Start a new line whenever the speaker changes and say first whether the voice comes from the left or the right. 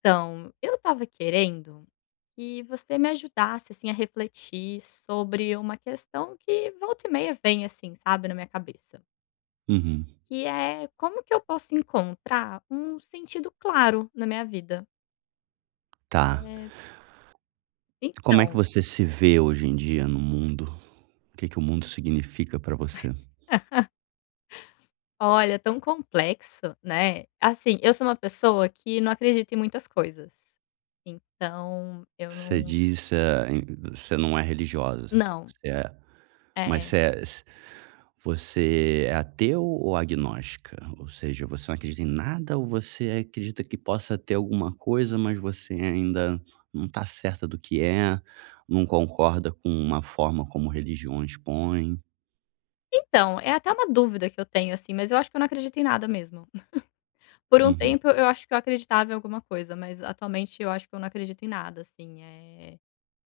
left: Então, eu estava querendo que você me ajudasse, assim, a refletir sobre uma questão que volta e meia vem, assim, sabe, na minha cabeça.
right: Uhum,
left: Que é como que eu posso encontrar um sentido claro na minha vida?
right: tá.
left: Eh,
right: Como é que
left: então,
right: você se vê hoje em dia no mundo? O que que o mundo significa pra você?
left: olha, tão complexo, né. Assim, eu sou uma pessoa que não acredita em muitas coisas. Então, eu
right: Você
left: não
right: diz, em você não é religiosa,
left: não.
right: você é mas
left: É.
right: você é ateu ou agnóstica? Ou seja, você não acredita em nada ou você acredita que possa ter alguma coisa, mas você ainda não está certa do que é, não concorda com uma forma como religiões põem?
left: Então, é até uma dúvida que eu tenho, assim, mas eu acho que eu não acredito em nada mesmo. Por um
right: Uhum,
left: tempo eu acho que eu acreditava em alguma coisa, mas atualmente eu acho que eu não acredito em nada, assim,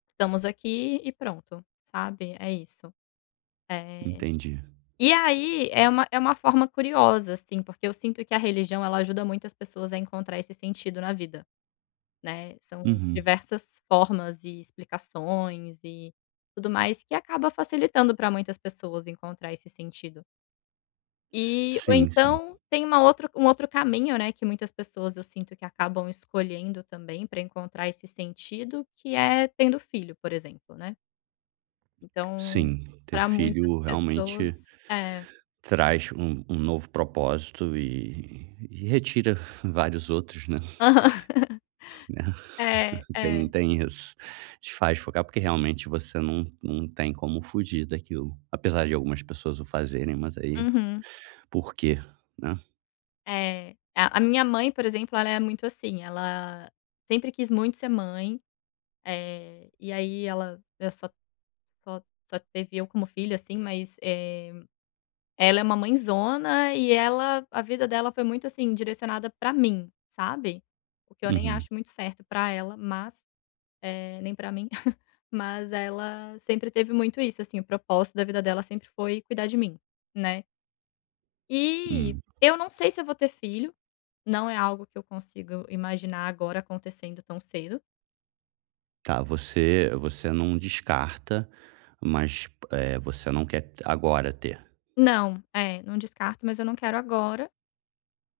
left: estamos aqui e pronto, sabe, é isso. Eh,
right: entendi.
left: e aí é uma forma curiosa, assim, porque eu sinto que a religião ela ajuda muito as pessoas a encontrar esse sentido na vida, né, são
right: Uhum.
left: diversas formas e explicações e tudo mais que acaba facilitando para muitas pessoas encontrar esse sentido. E ou
right: Sim, sim.
left: então tem uma outro um outro caminho, né, que muitas pessoas eu sinto que acabam escolhendo também para encontrar esse sentido, que é tendo filho, por exemplo, né. Então,
right: Sim, ter
left: para muitas
right: filho realmente
left: pessoas é. Aham.
right: traz um novo propósito e retira vários outros, né,
left: É,
right: tem
left: é.
right: tem isso. Te faz focar, porque realmente você não tem como fugir daquilo, apesar de algumas pessoas o fazerem, mas aí
left: Uhum.
right: por quê, né?
left: É. A minha mãe, por exemplo, ela é muito assim, ela sempre quis muito ser mãe, e aí ela, só só teve eu como filha, assim, Ela é uma mãezona e ela a vida dela foi muito, assim, direcionada pra mim, sabe. O que eu nem
right: Uhum,
left: acho muito certo pra ela, mas, nem pra mim, mas ela sempre teve muito isso, assim, o propósito da vida dela sempre foi cuidar de mim, né. E
right: hum.
left: eu não sei se eu vou ter filho, não é algo que eu consigo imaginar agora acontecendo tão cedo.
right: Tá, você não descarta, mas, você não quer agora ter.
left: Não, é, não descarto, mas eu não quero agora.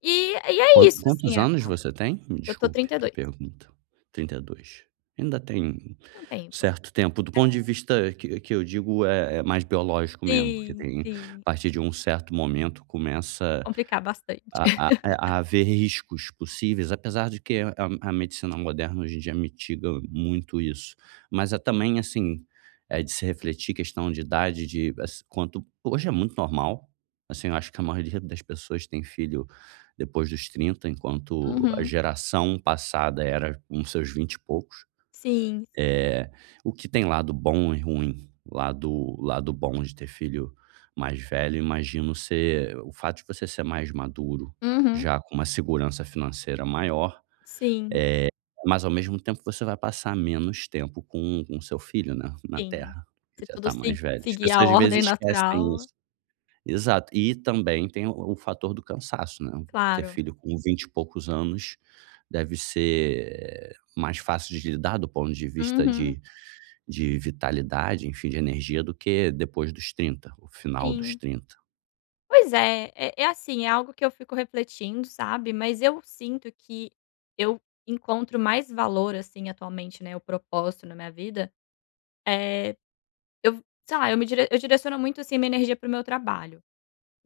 left: É isso,
right: Quantos
left: assim,
right: anos
left: acaba.
right: você tem? Me
left: Eu tô
right: desculpe a
left: 32,
right: pergunta. 32. Ainda tem
left: tem um tempo.
right: certo tempo, do ponto de vista que eu digo é é mais biológico mesmo, porque
left: Sim,
right: tem a
left: sim.
right: partir de um certo momento começa
left: Complicar bastante.
right: a ver riscos possíveis, apesar de que a medicina moderna hoje em dia mitiga muito isso. Mas é também, assim, é de se refletir questão de idade, de assi quanto hoje é muito normal, assim, eu acho que a maioria das pessoas tem filho depois dos 30 enquanto a
left: Uhum.
right: geração passada era com seus 20 e poucos.
left: Sim, sim.
right: Eh, o que tem lado bom e ruim. Lado bom de ter filho mais velho, imagino ser o fato de você ser mais maduro,
left: Uhum.
right: já com uma segurança financeira maior,
left: Sim,
right: mas ao mesmo tempo você vai passar menos tempo com o seu filho, né, na
left: sim.
right: terra, que
left: Se
right: já
left: tudo
right: está
left: se
right: mais velho. As
left: seguir a
right: pessoas às
left: ordem
right: vezes esquecem isso.
left: natural,
right: Exato. E também tem o fator do cansaço, né. Ter
left: claro.
right: filho com 20 e poucos anos deve ser mais fácil de lidar do ponto de vista
left: Uhum.
right: de vitalidade, enfim, de energia do que depois dos 30, o final dos
left: Sim.
right: trinta.
left: Pois é, é assim, é algo que eu fico refletindo, sabe, mas eu sinto que eu encontro mais valor, assim, atualmente, né, o propósito na minha vida, eh, eu sei lá, eu direciono muito, assim, minha energia para o meu trabalho.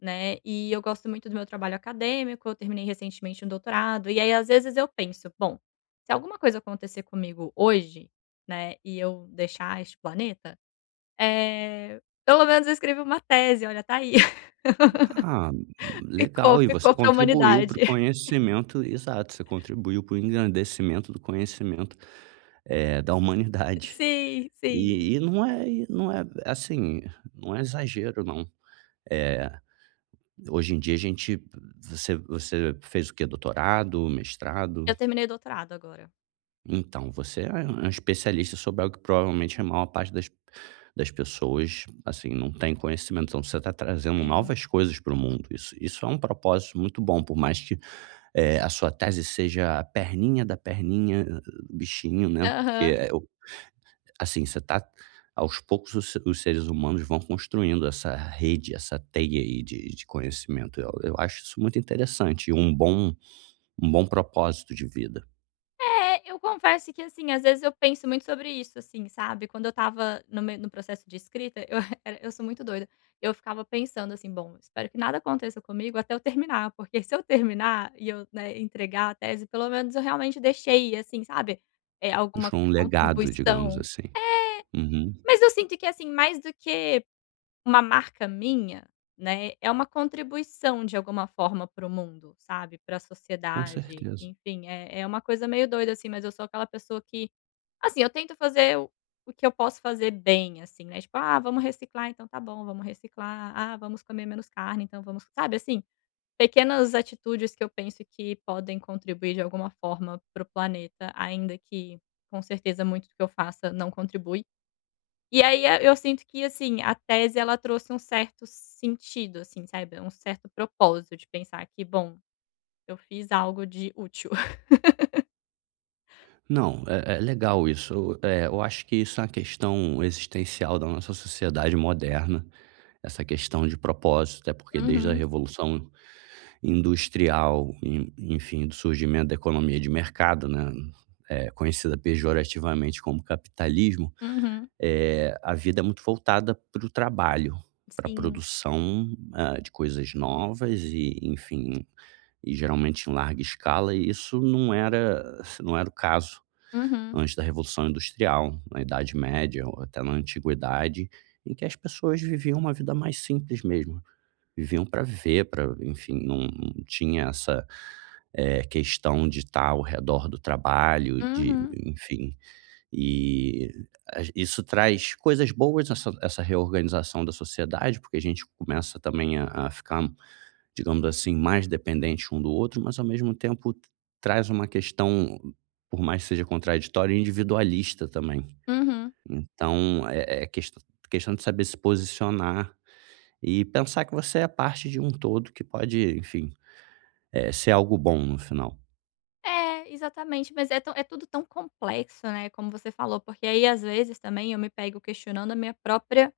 left: Né, e eu gosto muito do meu trabalho acadêmico, eu terminei recentemente um doutorado, e aí às vezes eu penso: "Bom, se alguma coisa acontecer comigo hoje, né, e eu deixar este planeta, pelo menos eu escrevi uma tese, olha, tá aí,
right: Ah,
left: ficou,
right: legal, e você
left: ficou pra
right: contribuiu para o
left: humanidade".
right: conhecimento exato, você contribuiu para o engrandecimento do conhecimento, da humanidade.
left: Sim, sim.
right: E não é assim, não é exagero não. Eh, Hoje em dia a gente você você fez o quê? Doutorado, mestrado?
left: Eu terminei o doutorado agora.
right: Então, você é um especialista sobre algo que provavelmente é a maior parte das, das pessoas, assim, não tem conhecimento. Então, você está trazendo
left: Sim.
right: novas coisas para o mundo. Isso é um propósito muito bom, por mais que a sua tese seja a perninha da perninha do bichinho, né? Porque,
left: Aham.
right: assim, você está... Aos poucos, os, se- os seres humanos vão construindo essa rede, essa teia aí de conhecimento. Eu acho isso muito interessante e um bom propósito de vida.
left: É, eu confesso que, assim, às vezes eu penso muito sobre isso, assim, sabe. Quando eu estava no processo de escrita, eu era eu sou muito doida. Eu ficava pensando assim: "Bom, espero que nada aconteça comigo até eu terminar, porque se eu terminar e eu, né, entregar a tese, pelo menos eu realmente deixei, assim, sabe, é alguma
right: Deixou um legado, digamos
left: contribuição".
right: assim. Uhum,
left: Mas eu sinto que, assim, mais do que uma marca minha, né, é uma contribuição de alguma forma para o mundo, sabe, para a
right: com
left: sociedade,
right: certeza.
left: enfim, é uma coisa meio doida, assim, mas eu sou aquela pessoa que, assim, eu tento fazer o que eu posso fazer bem, assim, né, tipo: "Ah, vamos reciclar, então tá bom, vamos reciclar. Ah, vamos comer menos carne, então vamos", sabe, assim, pequenas atitudes que eu penso que podem contribuir de alguma forma para o planeta, ainda que, com certeza, muito do que eu faça não contribui. E aí, eu sinto que, assim, a tese ela trouxe um certo sentido, assim, sabe, um certo propósito de pensar que: "Bom, eu fiz algo de útil".
right: Não, é é legal isso, eu acho que isso é uma questão existencial da nossa sociedade moderna, essa questão de propósito, até porque desde a
left: Uhum,
right: revolução industrial, en enfim, do surgimento da economia de mercado, né, conhecida pejorativamente como capitalismo,
left: uhum,
right: é a vida é muito voltada para o trabalho, para a
left: sim.
right: produção, hã, de coisas novas e, enfim, e geralmente em larga escala, e isso não era não era o caso
left: Uhum,
right: antes da Revolução Industrial, na Idade Média ou até na Antiguidade, em que as pessoas viviam uma vida mais simples mesmo, viviam para viver, para enfim, não não tinha essa, questão de estar ao redor do trabalho, de
left: uhum,
right: enfim, e a isso traz coisas boas, essa essa reorganização da sociedade, porque a gente começa também a ficar digamos assim, mais dependentes um do outro, mas ao mesmo tempo traz uma questão, por mais que seja contraditória, individualista também.
left: uhum.
right: Então, é, questão de saber se posicionar e pensar que você é parte de um todo que pode, enfim, é, ser algo bom no final.
left: É, exatamente, mas é tão é tudo tão complexo, né, como você falou, porque aí, às vezes, também eu me pego questionando a minha própria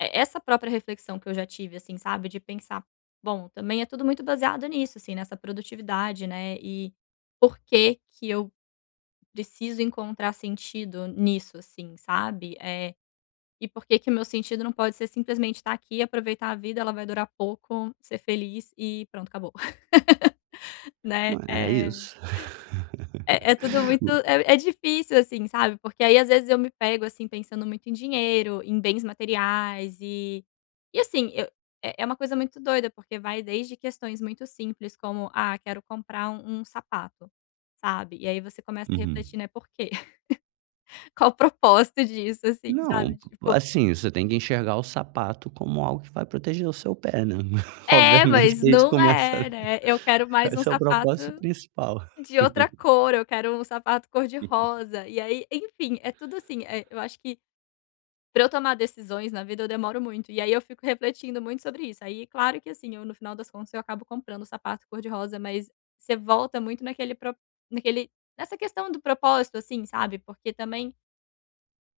left: e essa própria reflexão que eu já tive, assim, sabe, de pensar: "Bom, também é tudo muito baseado nisso, assim, nessa produtividade, né, e por que que eu preciso encontrar sentido nisso, assim, sabe. É e por que que o meu sentido não pode ser simplesmente estar aqui, aproveitar a vida, ela vai durar pouco, ser feliz e pronto, acabou", né.
right: Não É é isso.
left: É é tudo muito
right: O-
left: é difícil, assim, sabe, porque aí às vezes eu me pego, assim, pensando muito em dinheiro, em bens materiais, assim, eu é uma coisa muito doida, porque vai desde questões muito simples como: "Ah, quero comprar um sapato", sabe. E aí você começa a
right: Uhum.
left: refletir, né, por quê? Qual o propósito disso, assim,
right: Não,
left: sabe, tipo.
right: assim, você tem que enxergar o sapato como algo que vai proteger o seu pé, né?
left: É,
right: Obviamente
left: mas
right: que a gente
left: não
right: começa.
left: é, né. Eu quero mais um
right: Esse é o
left: sapato
right: propósito principal.
left: de outra cor, eu quero um sapato cor-de-rosa, e aí, enfim, é tudo assim, eu acho que pra eu tomar decisões na vida eu demoro muito, e aí eu fico refletindo muito sobre isso. Aí, claro que assim, eu no final das contas eu acabo comprando o sapato cor-de-rosa, mas você volta muito naquele pro naquele nessa questão do propósito, assim, sabe, porque também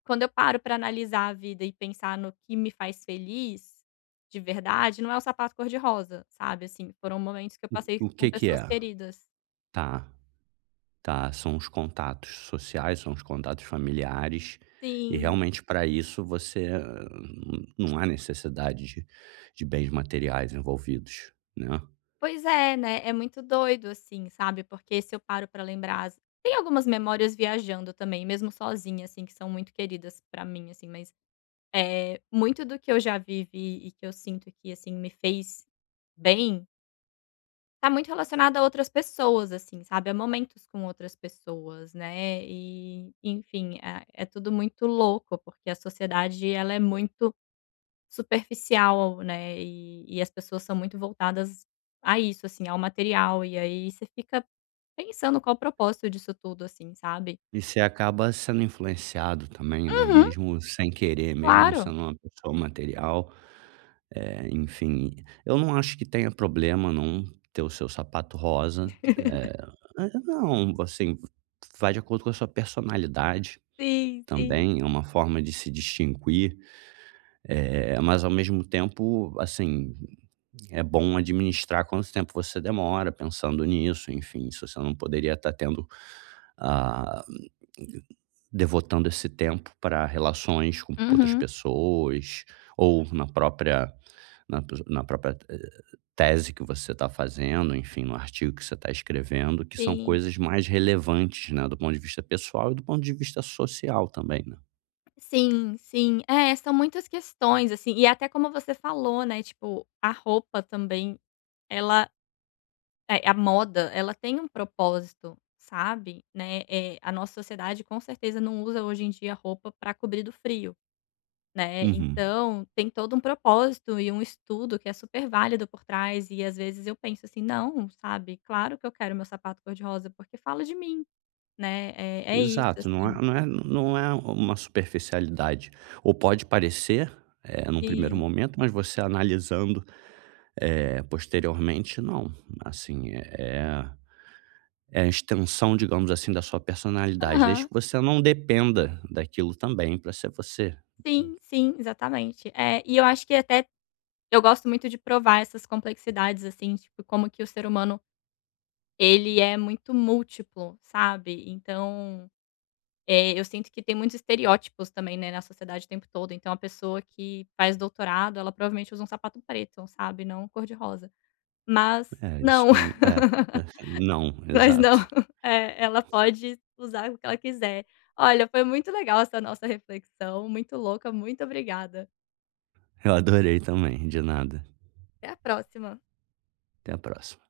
left: quando eu paro pra analisar a vida e pensar no que me faz feliz, de verdade, não é o sapato cor-de-rosa, sabe, assim, foram momentos que eu passei
right: O
left: com
right: que que é?
left: pessoas queridas.
right: Tá, tá, são os contatos sociais, são os contatos familiares, e
left: Sim.
right: realmente para isso você não há necessidade de bens materiais envolvidos, né.
left: Pois é, né, é muito doido, assim, sabe, porque se eu paro pra lembrar as tem algumas memórias viajando também, mesmo sozinha, assim, que são muito queridas pra mim, assim, mas, muito do que eu já vivi e que eu sinto que, assim, me fez bem, tá muito relacionada a outras pessoas, assim, sabe, a momentos com outras pessoas, né, e enfim, ah, é tudo muito louco, porque a sociedade ela é muito superficial, né, e as pessoas são muito voltadas a isso, assim, ao material, e aí você fica pensando qual o propósito disso tudo, assim, sabe.
right: E você acaba sendo influenciado também, né,
left: Uhum.
right: mesmo sem querer, mesmo não
left: Claro.
right: sendo uma pessoa material, enfim, eu não acho que tenha problema não ter o seu sapato rosa, não, assim, vai de acordo com a sua personalidade.
left: Sim, sim.
right: Também, é uma forma de se distinguir, mas ao mesmo tempo, assim, é bom administrar quanto tempo você demora pensando nisso, enfim, se você não poderia estar tendo, ah, devotando esse tempo para relações com outras
left: Uhum,
right: pessoas ou na própria na própria, tese que você está fazendo, enfim, no artigo que você está escrevendo, que são
left: sim.
right: coisas mais relevantes, né, do ponto de vista pessoal e do ponto de vista social também, né.
left: Sim, sim. É, são muitas questões, assim, e até como você falou, né, tipo, a roupa também, ela a moda, ela tem um propósito, sabe, né, a nossa sociedade com certeza não usa hoje em dia roupa para cobrir do frio, né,
right: Uhum.
left: então tem todo um propósito e um estudo que é super válido por trás, e às vezes eu penso assim: "Não, sabe, claro que eu quero meu sapato cor-de-rosa, porque fala de mim", né, é isso,
right: Exato, não
left: assim.
right: é não é não é uma superficialidade. Ou pode parecer, num primeiro
left: Sim.
right: momento, mas você analisando, posteriormente, não. Assim, é é a extensão, digamos assim, da sua personalidade, desde
left: Aham.
right: que você não dependa daquilo também para ser você.
left: Sim, sim, exatamente. É, e eu acho que até eu gosto muito de provar essas complexidades, assim, tipo, como que o ser humano, ele é muito múltiplo, sabe. Então, eu sinto que tem muitos estereótipos também, né, na sociedade o tempo todo. Então a pessoa que faz doutorado, ela provavelmente usa um sapato preto, sabe, não cor de rosa. Mas
right: É, isso
left: não,
right: não é, é, não,
left: mas não.
right: exato.
left: É, ela pode usar o que ela quiser. Olha, foi muito legal essa nossa reflexão, muito louca, muito obrigada.
right: Eu adorei também, de nada.
left: Até a próxima.
right: Até a próxima.